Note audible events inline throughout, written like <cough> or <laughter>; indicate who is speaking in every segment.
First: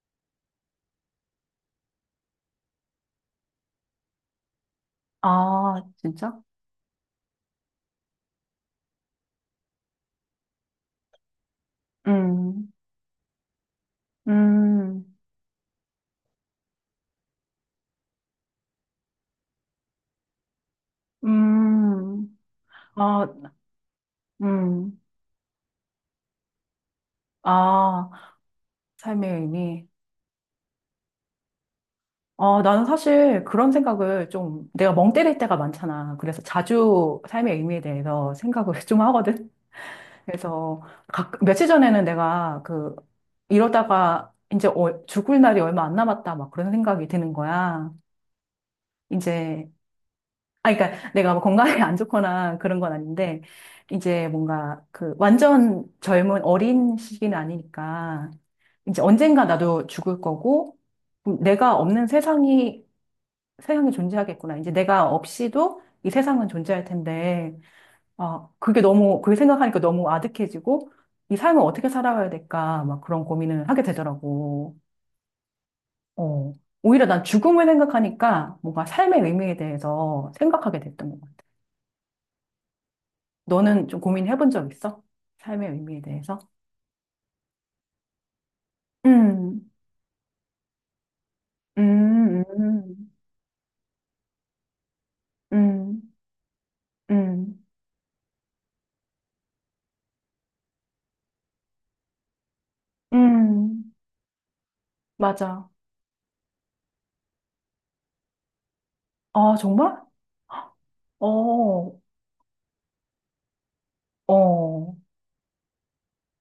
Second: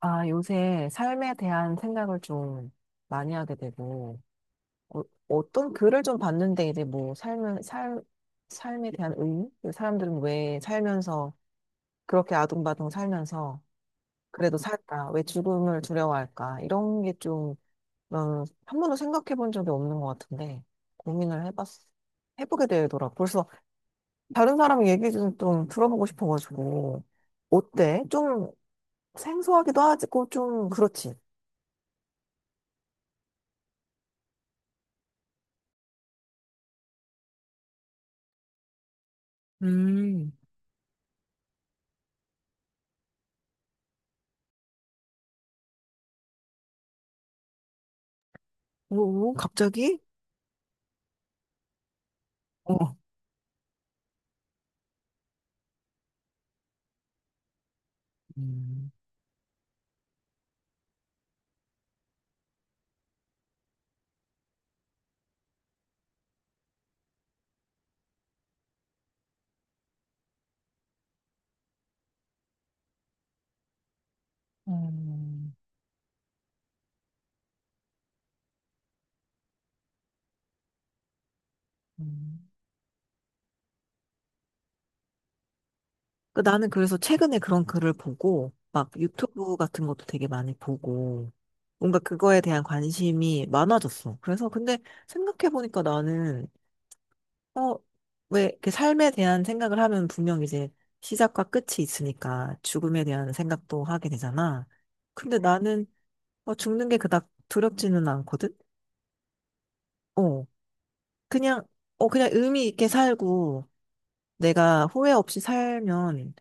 Speaker 1: 아, 요새 삶에 대한 생각을 좀 많이 하게 되고, 어, 어떤
Speaker 2: 아,
Speaker 1: 글을 좀
Speaker 2: 진짜?
Speaker 1: 봤는데, 이제 뭐, 삶에 대한 의미? 그 사람들은 왜 살면서, 그렇게
Speaker 2: 음,
Speaker 1: 아둥바둥 살면서, 그래도 살까?
Speaker 2: 음,
Speaker 1: 왜 죽음을 두려워할까? 이런 게 좀, 난 한 번도 생각해 본 적이 없는 것 같은데, 고민을 해봤,
Speaker 2: 음,
Speaker 1: 해보게 되더라고.
Speaker 2: 아,
Speaker 1: 벌써 다른 사람
Speaker 2: 음,
Speaker 1: 얘기 좀, 좀 들어보고 싶어가지고, 어때?
Speaker 2: 아,
Speaker 1: 좀
Speaker 2: 삶의
Speaker 1: 생소하기도
Speaker 2: 의미.
Speaker 1: 하고, 좀 그렇지.
Speaker 2: 아, 나는 사실 그런 생각을 좀 내가 멍 때릴 때가 많잖아. 그래서 자주 삶의 의미에 대해서 생각을 <laughs> 좀 하거든.
Speaker 1: 음.
Speaker 2: 그래서 며칠 전에는 내가 그 이러다가 이제 죽을 날이 얼마 안 남았다 막 그런 생각이 드는 거야.
Speaker 1: 오,
Speaker 2: 이제
Speaker 1: 갑자기?
Speaker 2: 아, 그러니까 내가 뭐 건강이 안 좋거나 그런 건
Speaker 1: 어.
Speaker 2: 아닌데, 이제 뭔가 그 완전 젊은 어린 시기는 아니니까,
Speaker 1: 음,
Speaker 2: 이제 언젠가 나도 죽을 거고, 내가 없는 세상이 존재하겠구나. 이제 내가 없이도 이 세상은 존재할 텐데, 아, 그게 너무, 그게 생각하니까 너무 아득해지고, 이 삶을 어떻게 살아가야 될까, 막 그런 고민을 하게 되더라고.
Speaker 1: 음.
Speaker 2: 어. 오히려 난 죽음을 생각하니까 뭔가 삶의 의미에 대해서 생각하게 됐던 것 같아.
Speaker 1: 음,
Speaker 2: 너는 좀 고민해본 적 있어? 삶의 의미에 대해서?
Speaker 1: 그 나는 그래서 최근에 그런 글을 보고, 막 유튜브
Speaker 2: 음,
Speaker 1: 같은 것도 되게 많이 보고, 뭔가 그거에
Speaker 2: 음,
Speaker 1: 대한
Speaker 2: 음,
Speaker 1: 관심이 많아졌어. 그래서 근데 생각해보니까
Speaker 2: 음,
Speaker 1: 나는,
Speaker 2: 음,
Speaker 1: 어, 왜 이렇게 삶에 대한 생각을 하면 분명 이제 시작과 끝이 있으니까 죽음에 대한 생각도
Speaker 2: 음,
Speaker 1: 하게 되잖아. 근데
Speaker 2: 맞아.
Speaker 1: 나는 죽는 게 그닥 두렵지는 않거든?
Speaker 2: 아, 정말?
Speaker 1: 어, 그냥,
Speaker 2: 어,
Speaker 1: 그냥 의미 있게 살고, 내가
Speaker 2: 어,
Speaker 1: 후회 없이 살면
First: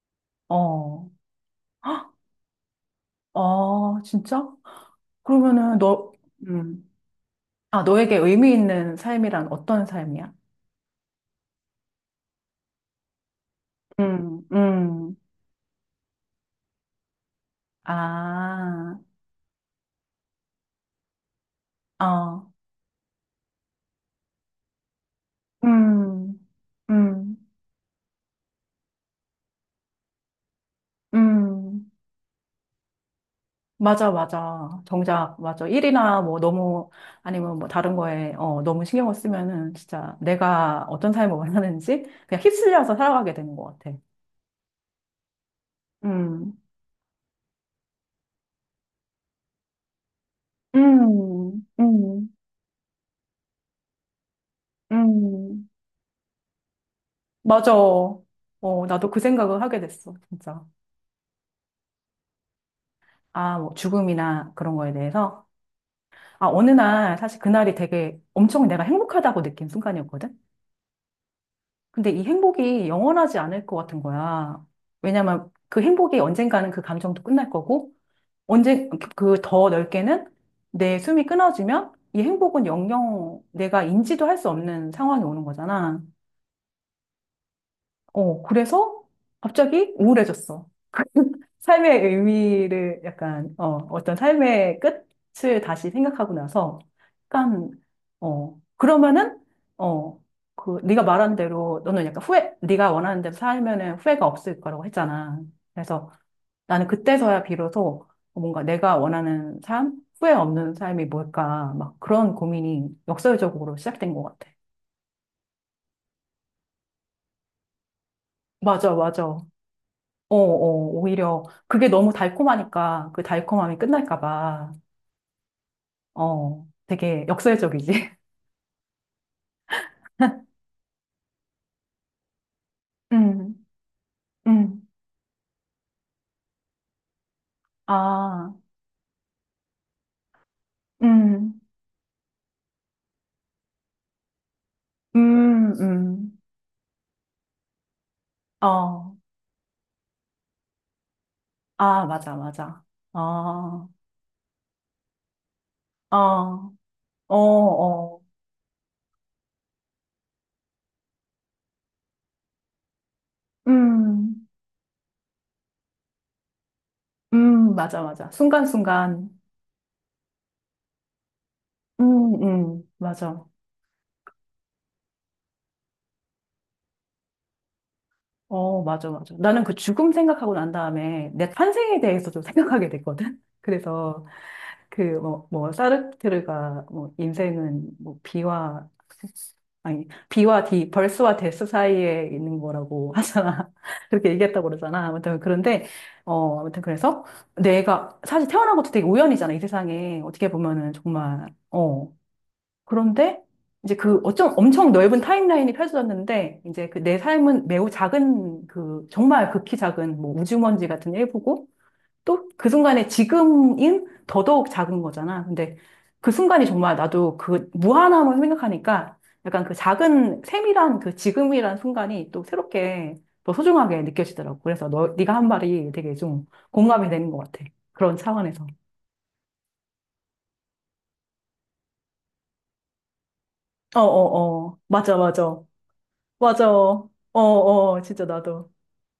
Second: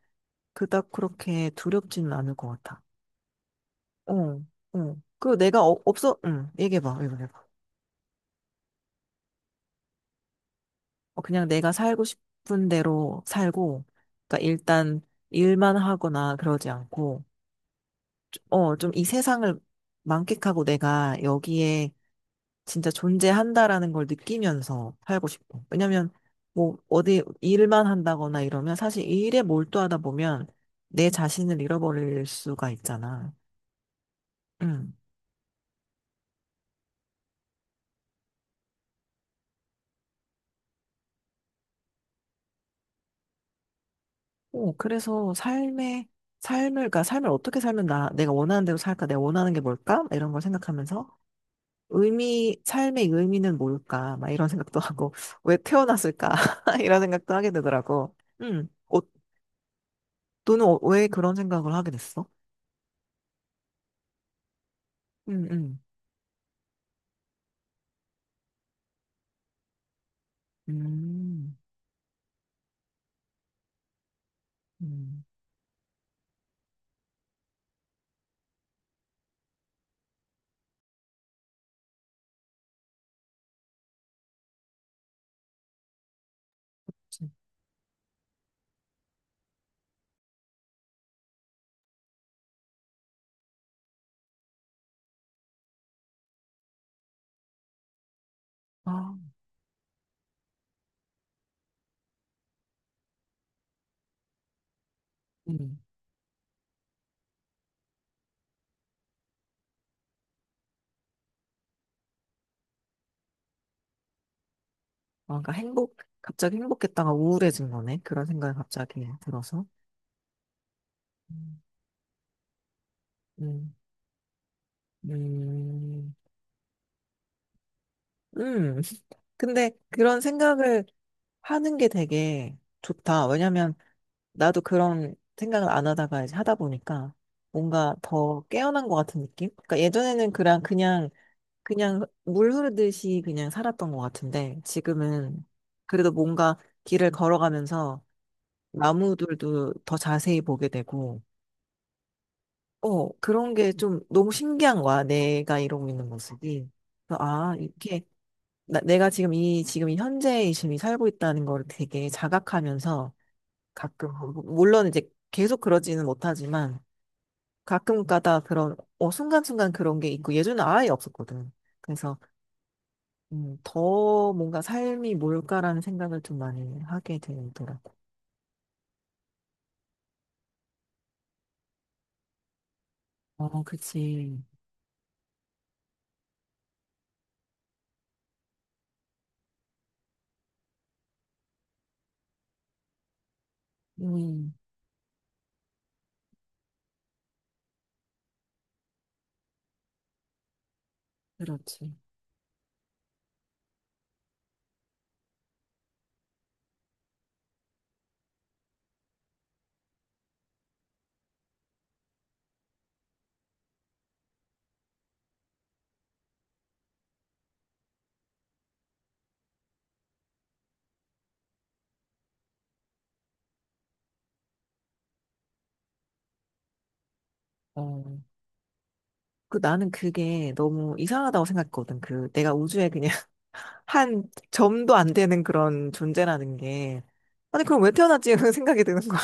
Speaker 1: 그닥
Speaker 2: 어.
Speaker 1: 그렇게 두렵지는
Speaker 2: 헉,
Speaker 1: 않을 것 같아.
Speaker 2: 아,
Speaker 1: 어,
Speaker 2: 진짜?
Speaker 1: 어. 그리고 내가
Speaker 2: 그러면은
Speaker 1: 어,
Speaker 2: 너,
Speaker 1: 없어, 응,
Speaker 2: 음,
Speaker 1: 얘기해봐, 얘기해봐.
Speaker 2: 아, 너에게 의미 있는 삶이란 어떤 삶이야?
Speaker 1: 어, 그냥 내가 살고 싶은 대로 살고, 그러니까
Speaker 2: 음,
Speaker 1: 일단
Speaker 2: 음,
Speaker 1: 일만 하거나 그러지 않고, 좀
Speaker 2: 아,
Speaker 1: 이 세상을 만끽하고 내가 여기에
Speaker 2: 어.
Speaker 1: 진짜 존재한다라는 걸 느끼면서 살고 싶어. 왜냐면,
Speaker 2: 음,
Speaker 1: 뭐, 어디
Speaker 2: 음,
Speaker 1: 일만 한다거나 이러면 사실 일에 몰두하다 보면 내 자신을
Speaker 2: 음.
Speaker 1: 잃어버릴 수가 있잖아.
Speaker 2: 맞아, 맞아.
Speaker 1: 응.
Speaker 2: 정작, 맞아. 일이나 뭐 너무, 아니면 뭐 다른 거에, 어, 너무 신경을 쓰면은 진짜 내가 어떤 삶을 원하는지 그냥 휩쓸려서 살아가게 되는 것 같아.
Speaker 1: 어, 그래서
Speaker 2: 음,
Speaker 1: 그러니까 삶을 어떻게 살면 나, 내가 원하는 대로 살까? 내가 원하는 게 뭘까? 이런 걸 생각하면서
Speaker 2: 음, 음,
Speaker 1: 삶의 의미는 뭘까? 막 이런 생각도 하고, <laughs> 왜
Speaker 2: 음.
Speaker 1: 태어났을까? <laughs> 이런 생각도 하게
Speaker 2: 맞아.
Speaker 1: 되더라고.
Speaker 2: 어,
Speaker 1: 어,
Speaker 2: 나도 그 생각을 하게 됐어,
Speaker 1: 너는
Speaker 2: 진짜.
Speaker 1: 왜 그런 생각을 하게 됐어?
Speaker 2: 아, 뭐 죽음이나 그런 거에 대해서.
Speaker 1: 음, 음,
Speaker 2: 아, 어느 날, 사실 그날이 되게 엄청 내가 행복하다고 느낀 순간이었거든?
Speaker 1: 음,
Speaker 2: 근데 이 행복이 영원하지 않을 것 같은 거야.
Speaker 1: 음,
Speaker 2: 왜냐면 그 행복이 언젠가는 그 감정도 끝날 거고, 언제, 그 더 넓게는 내 숨이 끊어지면 이 행복은 영영 내가 인지도 할 수 없는 상황이 오는 거잖아.
Speaker 1: 진-
Speaker 2: 어, 그래서 갑자기 우울해졌어. <laughs> 삶의 의미를 약간, 어, 어떤 삶의 끝을 다시 생각하고 나서, 약간, 어,
Speaker 1: 아,
Speaker 2: 그러면은, 어, 그, 네가 말한 대로, 너는 약간 후회, 네가 원하는 대로 살면은 후회가 없을 거라고 했잖아.
Speaker 1: 음.
Speaker 2: 그래서 나는 그때서야 비로소 뭔가 내가 원하는 삶, 후회 없는 삶이 뭘까, 막 그런 고민이 역설적으로 시작된 것 같아.
Speaker 1: 아, 그러니까 행복, 갑자기 행복했다가 우울해진 거네. 그런 생각이
Speaker 2: 맞아,
Speaker 1: 갑자기
Speaker 2: 맞아. 어,
Speaker 1: 들어서.
Speaker 2: 어, 오히려
Speaker 1: 음,
Speaker 2: 그게 너무 달콤하니까 그
Speaker 1: 음,
Speaker 2: 달콤함이 끝날까 봐,
Speaker 1: 음.
Speaker 2: 어, 되게 역설적이지.
Speaker 1: 음. <laughs> 근데 그런 생각을 하는 게 되게
Speaker 2: <laughs>
Speaker 1: 좋다.
Speaker 2: 음,
Speaker 1: 왜냐면 나도
Speaker 2: 음,
Speaker 1: 그런 생각을 안 하다가 이제 하다 보니까 뭔가 더
Speaker 2: 아,
Speaker 1: 깨어난 것 같은 느낌? 그러니까 예전에는 그냥
Speaker 2: 음,
Speaker 1: 그냥 물 흐르듯이 그냥 살았던 것 같은데 지금은
Speaker 2: 음,
Speaker 1: 그래도
Speaker 2: 음,
Speaker 1: 뭔가 길을 걸어가면서
Speaker 2: 어,
Speaker 1: 나무들도 더 자세히 보게 되고
Speaker 2: 아, 맞아, 맞아.
Speaker 1: 어
Speaker 2: 어,
Speaker 1: 그런 게
Speaker 2: 어,
Speaker 1: 좀 너무 신기한 거야. 내가 이러고 있는 모습이. 그래서
Speaker 2: 어,
Speaker 1: 아 이렇게
Speaker 2: 어,
Speaker 1: 나, 내가 지금 이 현재의 지금 이 살고 있다는 걸 되게 자각하면서 가끔.
Speaker 2: 음,
Speaker 1: 물론 이제 계속 그러지는 못하지만 가끔
Speaker 2: 맞아, 맞아.
Speaker 1: 가다 그런, 어,
Speaker 2: 순간순간,
Speaker 1: 순간순간 그런 게 있고 예전에 아예 없었거든. 그래서,
Speaker 2: 맞아.
Speaker 1: 더 뭔가 삶이 뭘까라는 생각을 좀 많이 하게 되더라고.
Speaker 2: 어, 맞아, 맞아. 나는 그 죽음 생각하고 난 다음에 내 탄생에 대해서 좀 생각하게 됐거든.
Speaker 1: 어,
Speaker 2: <laughs> 그래서,
Speaker 1: 그치.
Speaker 2: 그, 뭐, 뭐, 사르트르가, 뭐, 인생은, 뭐, 비와, 아니, 비와 디, 벌스와 데스 사이에 있는 거라고 하잖아. <laughs> 그렇게
Speaker 1: 음,
Speaker 2: 얘기했다고 그러잖아. 아무튼, 그런데, 어, 아무튼, 그래서, 내가, 사실 태어난 것도 되게 우연이잖아, 이 세상에. 어떻게 보면은, 정말,
Speaker 1: 그렇지.
Speaker 2: 어. 그런데, 이제 그, 어쩜 엄청 넓은 타임라인이 펼쳐졌는데, 이제 그 내 삶은 매우 작은, 그, 정말 극히 작은, 뭐, 우주먼지 같은 일부고, 또 그 순간에 지금인 더더욱 작은 거잖아. 근데 그 순간이 정말 나도 그 무한함을 생각하니까 약간 그 작은 세밀한 그 지금이란 순간이 또 새롭게 더 소중하게 느껴지더라고. 그래서 너, 네가 한 말이 되게 좀 공감이 되는 것 같아.
Speaker 1: 어.
Speaker 2: 그런 차원에서.
Speaker 1: 그 나는 그게 너무 이상하다고 생각했거든. 그 내가 우주에 그냥 <laughs>
Speaker 2: 어,
Speaker 1: 한
Speaker 2: 어, 어.
Speaker 1: 점도 안
Speaker 2: 맞아,
Speaker 1: 되는
Speaker 2: 맞아.
Speaker 1: 그런 존재라는
Speaker 2: 맞아.
Speaker 1: 게.
Speaker 2: 어,
Speaker 1: 아니, 그럼 왜
Speaker 2: 어. 진짜
Speaker 1: 태어났지? <laughs> 이런
Speaker 2: 나도.
Speaker 1: 생각이 드는 거야.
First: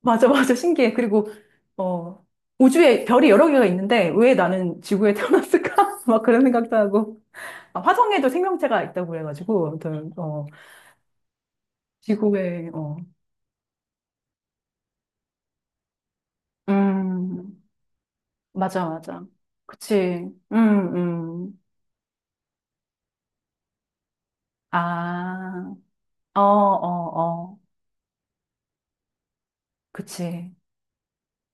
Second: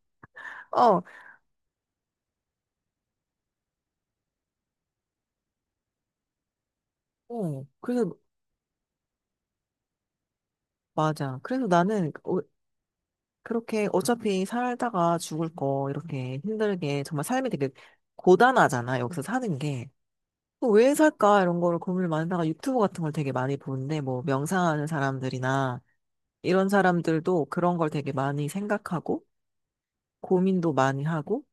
Speaker 2: 맞아, 맞아.
Speaker 1: <laughs>
Speaker 2: 신기해.
Speaker 1: 어,
Speaker 2: 그리고, 어, 우주에 별이 여러 개가 있는데 왜 나는 지구에 태어났을까? <laughs> 막 그런 생각도 하고.
Speaker 1: 어.
Speaker 2: 아,
Speaker 1: 그래서,
Speaker 2: 화성에도 생명체가 있다고 그래가지고, 아무튼, 어,
Speaker 1: 맞아. 그래서 나는 어,
Speaker 2: 지구에, 어,
Speaker 1: 그렇게 어차피 살다가 죽을 거 이렇게 힘들게 정말 삶이
Speaker 2: 음,
Speaker 1: 되게
Speaker 2: 맞아,
Speaker 1: 고단하잖아 여기서
Speaker 2: 맞아.
Speaker 1: 사는 게.
Speaker 2: 그치.
Speaker 1: 그왜
Speaker 2: 음,
Speaker 1: 살까 이런
Speaker 2: 음.
Speaker 1: 거를 고민을 많이 하다가 유튜브 같은 걸 되게 많이 보는데 뭐 명상하는
Speaker 2: 아,
Speaker 1: 사람들이나
Speaker 2: 어, 어,
Speaker 1: 이런 사람들도
Speaker 2: 어.
Speaker 1: 그런 걸 되게 많이 생각하고
Speaker 2: 그치.
Speaker 1: 고민도 많이 하고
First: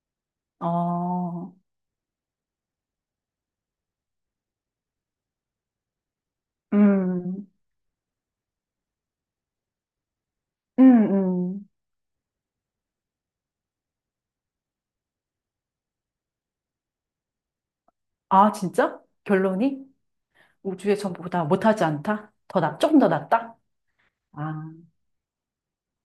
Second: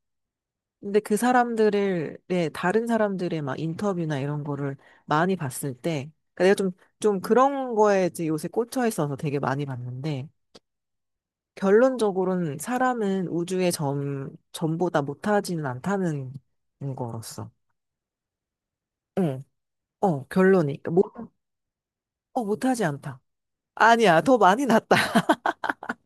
Speaker 1: 근데 그
Speaker 2: 어,
Speaker 1: 사람들의 네, 다른 사람들의 막 인터뷰나 이런 거를 많이 봤을 때 그러니까 내가 좀 좀
Speaker 2: 음,
Speaker 1: 그런 거에 이제 요새 꽂혀 있어서 되게 많이 봤는데
Speaker 2: 음, 음.
Speaker 1: 결론적으로는 사람은 우주의 점, 전보다 못하지는 않다는 거로서.
Speaker 2: 아, 진짜?
Speaker 1: 응,
Speaker 2: 결론이?
Speaker 1: 어, 결론이. 그러니까
Speaker 2: 우주에
Speaker 1: 못,
Speaker 2: 전보다 못하지 않다?
Speaker 1: 어,
Speaker 2: 더 나,
Speaker 1: 못하지
Speaker 2: 조금 더
Speaker 1: 않다.
Speaker 2: 낫다?
Speaker 1: 아니야, 더 많이
Speaker 2: 아.
Speaker 1: 낫다. <laughs>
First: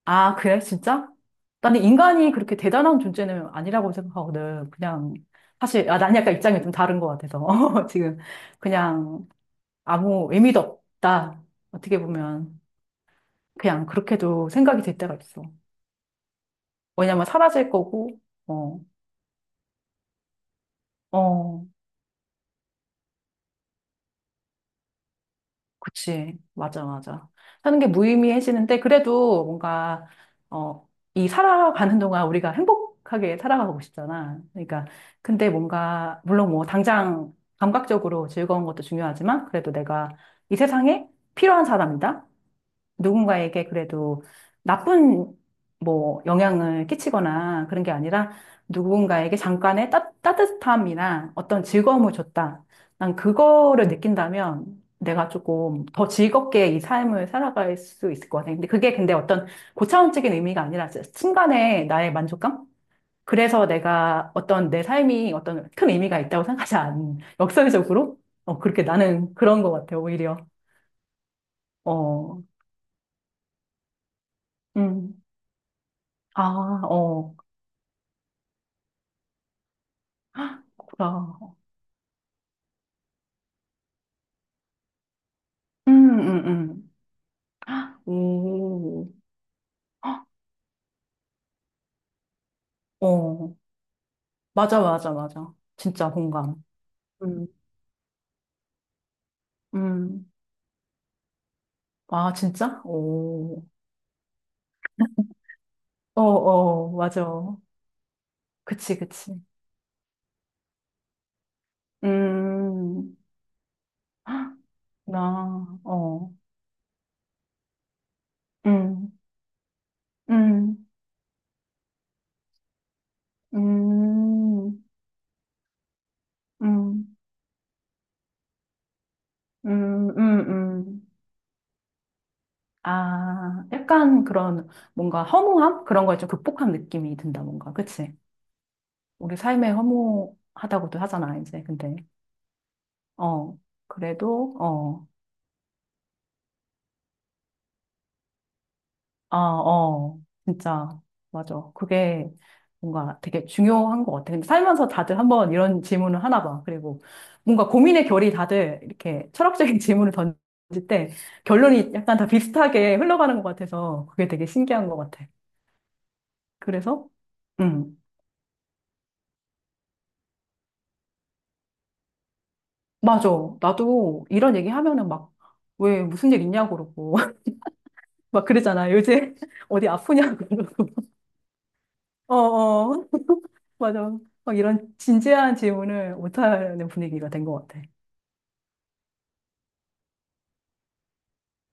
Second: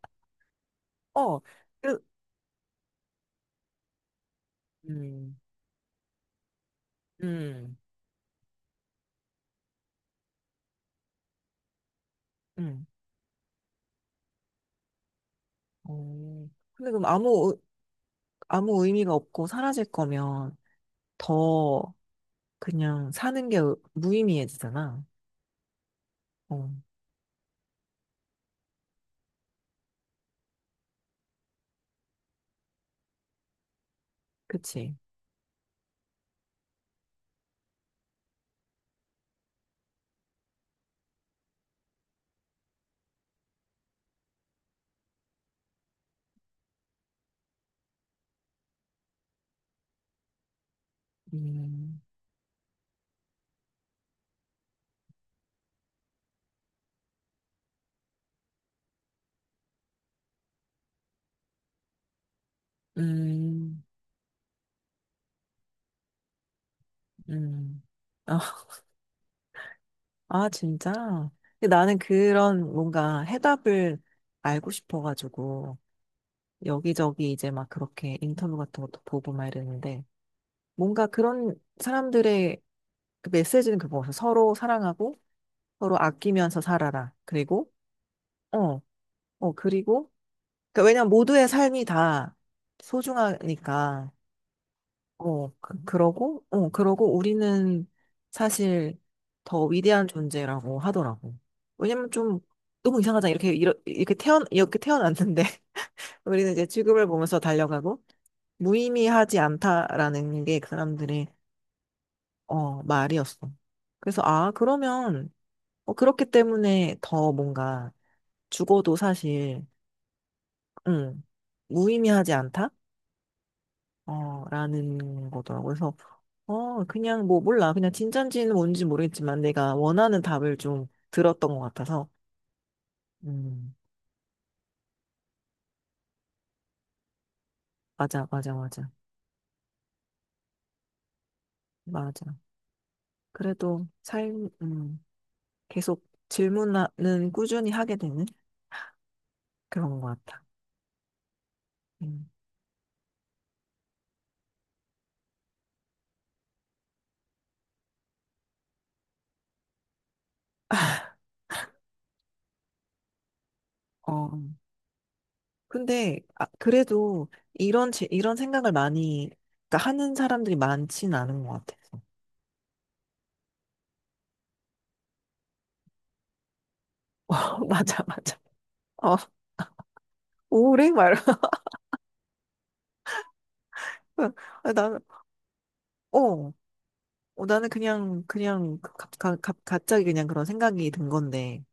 Speaker 2: 아, 그래? 진짜?
Speaker 1: 어,
Speaker 2: 나는
Speaker 1: 그,
Speaker 2: 인간이 그렇게 대단한 존재는 아니라고 생각하거든. 그냥,
Speaker 1: 음,
Speaker 2: 사실, 아, 난 약간 입장이 좀 다른 것 같아서.
Speaker 1: 음,
Speaker 2: <laughs> 지금, 그냥, 아무 의미도 없다. 어떻게 보면.
Speaker 1: 음.
Speaker 2: 그냥 그렇게도 생각이 될 때가 있어.
Speaker 1: 어. 근데 그럼
Speaker 2: 왜냐면
Speaker 1: 아무, 의-
Speaker 2: 사라질 거고, 어,
Speaker 1: 아무 의미가 없고 사라질 거면
Speaker 2: 어.
Speaker 1: 더 그냥 사는 게 무의미해지잖아.
Speaker 2: 그치.
Speaker 1: 어,
Speaker 2: 맞아, 맞아. 사는 게 무의미해지는데, 그래도 뭔가, 어, 이 살아가는 동안 우리가 행복하게 살아가고 싶잖아. 그러니까,
Speaker 1: 그치.
Speaker 2: 근데 뭔가, 물론 뭐, 당장 감각적으로 즐거운 것도 중요하지만, 그래도 내가 이 세상에 필요한 사람이다. 누군가에게 그래도 나쁜 뭐 영향을 끼치거나 그런 게 아니라 누군가에게 잠깐의 따뜻함이나 어떤
Speaker 1: 음,
Speaker 2: 즐거움을 줬다. 난 그거를 느낀다면 내가 조금 더 즐겁게 이 삶을 살아갈 수 있을 것 같아. 근데 그게 근데 어떤 고차원적인 의미가 아니라 순간의 나의 만족감? 그래서
Speaker 1: 음,
Speaker 2: 내가 어떤 내 삶이 어떤 큰 의미가 있다고 생각하지 않,
Speaker 1: 음.
Speaker 2: 역설적으로? 어,
Speaker 1: <laughs>
Speaker 2: 그렇게 나는 그런 것 같아요, 오히려.
Speaker 1: 아, 진짜? 근데 나는
Speaker 2: 어,
Speaker 1: 그런 뭔가 해답을 알고
Speaker 2: 음.
Speaker 1: 싶어가지고,
Speaker 2: 아,
Speaker 1: 여기저기
Speaker 2: 어.
Speaker 1: 이제 막 그렇게 인터뷰 같은 것도 보고 막 이랬는데,
Speaker 2: 아, 구
Speaker 1: 뭔가 그런 사람들의 그 메시지는 그거 같아. 서로 사랑하고, 서로
Speaker 2: 음, 음,
Speaker 1: 아끼면서
Speaker 2: 음.
Speaker 1: 살아라. 그리고,
Speaker 2: 아,
Speaker 1: 어,
Speaker 2: 오.
Speaker 1: 어, 그리고, 그러니까 왜냐면 모두의 삶이 다
Speaker 2: 어,
Speaker 1: 소중하니까,
Speaker 2: 맞아, 맞아,
Speaker 1: 어,
Speaker 2: 맞아.
Speaker 1: 그,
Speaker 2: 진짜
Speaker 1: 그러고,
Speaker 2: 공감.
Speaker 1: 어, 그러고
Speaker 2: 음,
Speaker 1: 우리는 사실 더 위대한
Speaker 2: 음.
Speaker 1: 존재라고 하더라고. 왜냐면
Speaker 2: 아,
Speaker 1: 좀
Speaker 2: 진짜?
Speaker 1: 너무 이상하잖아. 이렇게,
Speaker 2: 오.
Speaker 1: 이러- 이렇게 태어, 이렇게 태어났는데 <laughs>
Speaker 2: 어,
Speaker 1: 우리는 이제
Speaker 2: 어,
Speaker 1: 지구를
Speaker 2: 맞아.
Speaker 1: 보면서 달려가고
Speaker 2: 그치, 그치.
Speaker 1: 무의미하지 않다라는 게 그 사람들의, 어,
Speaker 2: 음,
Speaker 1: 말이었어. 그래서, 아,
Speaker 2: 아,
Speaker 1: 그러면,
Speaker 2: 나,
Speaker 1: 어, 그렇기
Speaker 2: 어.
Speaker 1: 때문에 더 뭔가 죽어도
Speaker 2: 음,
Speaker 1: 사실,
Speaker 2: 음,
Speaker 1: 음 무의미하지 않다? 어,
Speaker 2: 음,
Speaker 1: 라는 거더라고요. 그래서, 어,
Speaker 2: 음,
Speaker 1: 그냥 뭐, 몰라. 그냥 진짠지는 뭔지 모르겠지만 내가
Speaker 2: 음,
Speaker 1: 원하는
Speaker 2: 음,
Speaker 1: 답을 좀
Speaker 2: 음.
Speaker 1: 들었던 것 같아서.
Speaker 2: 아,
Speaker 1: 음,
Speaker 2: 약간 그런 뭔가 허무함? 그런 걸 좀 극복한 느낌이 든다, 뭔가. 그치?
Speaker 1: 맞아, 맞아, 맞아.
Speaker 2: 우리 삶에 허무하다고도 하잖아, 이제. 근데,
Speaker 1: 맞아.
Speaker 2: 어,
Speaker 1: 그래도 삶,
Speaker 2: 그래도, 어,
Speaker 1: 계속 질문은 꾸준히 하게 되는
Speaker 2: 아,
Speaker 1: 그런 것
Speaker 2: 어,
Speaker 1: 같아.
Speaker 2: 진짜, 맞아.
Speaker 1: 음,
Speaker 2: 그게 뭔가 되게 중요한 것 같아. 근데 살면서 다들 한번 이런 질문을 하나 봐. 그리고 뭔가 고민의 결이 다들 이렇게 철학적인 <laughs> 질문을 던질 때 결론이 약간 다 비슷하게 흘러가는 것 같아서 그게
Speaker 1: 어,
Speaker 2: 되게 신기한 것 같아.
Speaker 1: 근데, 아,
Speaker 2: 그래서,
Speaker 1: 그래도 이런,
Speaker 2: 음,
Speaker 1: 제- 이런 생각을 많이, 그러니까 하는 사람들이 많진 않은 것 같아서.
Speaker 2: 맞아. 나도 이런 얘기 하면은 막, 왜 무슨 일 있냐고 그러고.
Speaker 1: <laughs> 맞아, 맞아.
Speaker 2: 막 그러잖아.
Speaker 1: 어,
Speaker 2: 요새 <laughs> 어디 아프냐고 <laughs> 그러고.
Speaker 1: 우울해? 말고.
Speaker 2: 어, 어, 맞아. 막
Speaker 1: <laughs>
Speaker 2: 이런
Speaker 1: 나는,
Speaker 2: 진지한 질문을
Speaker 1: 어.
Speaker 2: 못하는 분위기가 된
Speaker 1: 어,
Speaker 2: 것
Speaker 1: 나는
Speaker 2: 같아.
Speaker 1: 그냥, 그냥, 갑, 갑, 갑- 갑자기 그냥 그런 생각이 든 건데,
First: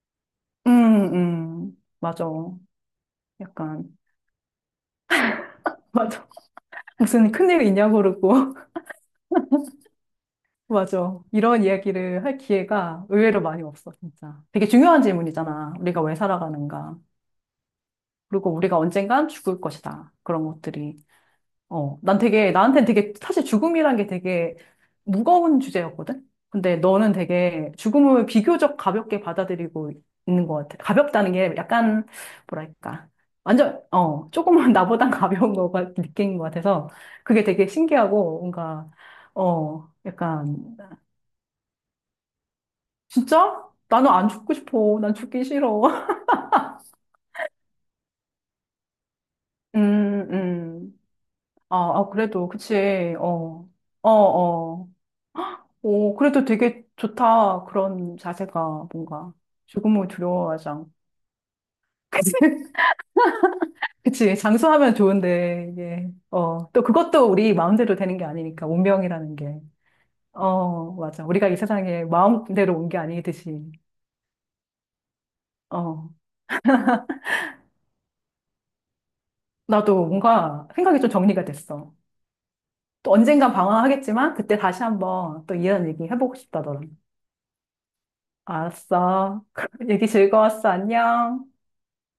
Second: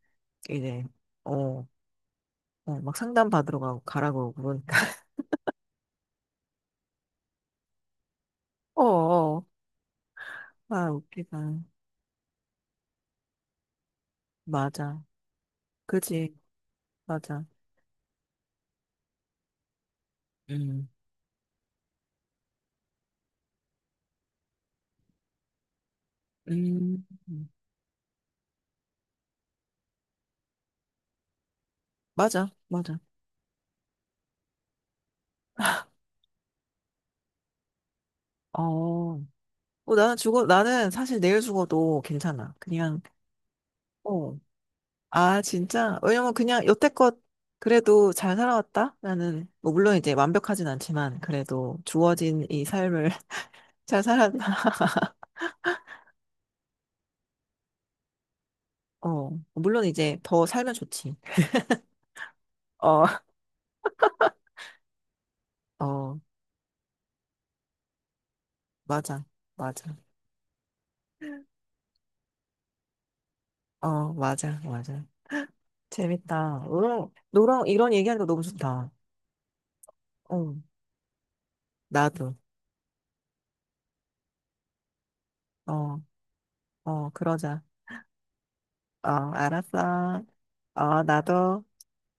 Speaker 1: 이제, 어,
Speaker 2: 맞아.
Speaker 1: 어, 막 상담 받으러 가고,
Speaker 2: 약간,
Speaker 1: 가라고 그러니까. <laughs>
Speaker 2: <laughs> 맞아. 무슨 큰일 있냐고 그러고. <laughs>
Speaker 1: 어, 어. 아,
Speaker 2: 맞아.
Speaker 1: 웃기다.
Speaker 2: 이런 이야기를 할 기회가 의외로 많이 없어, 진짜. 되게 중요한
Speaker 1: 맞아.
Speaker 2: 질문이잖아. 우리가 왜
Speaker 1: 그지,
Speaker 2: 살아가는가.
Speaker 1: 맞아.
Speaker 2: 그리고 우리가 언젠간 죽을 것이다. 그런
Speaker 1: 음,
Speaker 2: 것들이. 어, 난 되게, 나한테는 되게, 사실 죽음이란 게 되게 무거운 주제였거든? 근데
Speaker 1: 음,
Speaker 2: 너는
Speaker 1: 음.
Speaker 2: 되게 죽음을 비교적 가볍게 받아들이고 있는 것 같아. 가볍다는 게 약간,
Speaker 1: 맞아, 맞아.
Speaker 2: 뭐랄까. 완전, 어, 조금은 <laughs> 나보단 가벼운 거가 느낀 것 같아서 그게 되게 신기하고 뭔가,
Speaker 1: 어,
Speaker 2: 어,
Speaker 1: 어, 나는 죽어,
Speaker 2: 약간,
Speaker 1: 나는 사실 내일 죽어도 괜찮아. 그냥,
Speaker 2: 진짜? 나는 안
Speaker 1: 어.
Speaker 2: 죽고 싶어. 난
Speaker 1: 아,
Speaker 2: 죽기 싫어.
Speaker 1: 진짜?
Speaker 2: <laughs>
Speaker 1: 왜냐면 그냥 여태껏 그래도 잘 살아왔다? 나는, 뭐, 물론 이제
Speaker 2: 음,
Speaker 1: 완벽하진
Speaker 2: 음.
Speaker 1: 않지만, 그래도
Speaker 2: 아, 아,
Speaker 1: 주어진
Speaker 2: 그래도,
Speaker 1: 이
Speaker 2: 그치.
Speaker 1: 삶을
Speaker 2: 어,
Speaker 1: <laughs> 잘
Speaker 2: 어,
Speaker 1: 살았다.
Speaker 2: 어. 오, 그래도 되게 좋다. 그런 자세가
Speaker 1: 어,
Speaker 2: 뭔가
Speaker 1: 물론
Speaker 2: 죽음을
Speaker 1: 이제 더
Speaker 2: 두려워하지
Speaker 1: 살면
Speaker 2: 않고.
Speaker 1: 좋지.
Speaker 2: 그치? <laughs>
Speaker 1: 어,
Speaker 2: 그치. 장수하면 좋은데,
Speaker 1: <laughs>
Speaker 2: 이게,
Speaker 1: 어,
Speaker 2: 어, 또 그것도 우리 마음대로 되는 게 아니니까,
Speaker 1: 맞아,
Speaker 2: 운명이라는 게.
Speaker 1: 맞아.
Speaker 2: 어, 맞아. 우리가 이 세상에 마음대로 온 게 아니듯이.
Speaker 1: 어, 맞아, 맞아.
Speaker 2: 어,
Speaker 1: 재밌다. 응, 너랑 이런 얘기하는 거 너무 좋다.
Speaker 2: 나도
Speaker 1: 응,
Speaker 2: 뭔가 생각이 좀 정리가 됐어.
Speaker 1: 나도.
Speaker 2: 또 언젠간 방황하겠지만, 그때 다시 한번 또 이런
Speaker 1: 어,
Speaker 2: 얘기 해보고 싶다, 더라
Speaker 1: 어, 그러자. 어,
Speaker 2: 알았어. <laughs> 얘기
Speaker 1: 알았어.
Speaker 2: 즐거웠어.
Speaker 1: 어,
Speaker 2: 안녕.
Speaker 1: 나도.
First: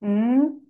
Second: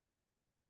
Speaker 2: 음.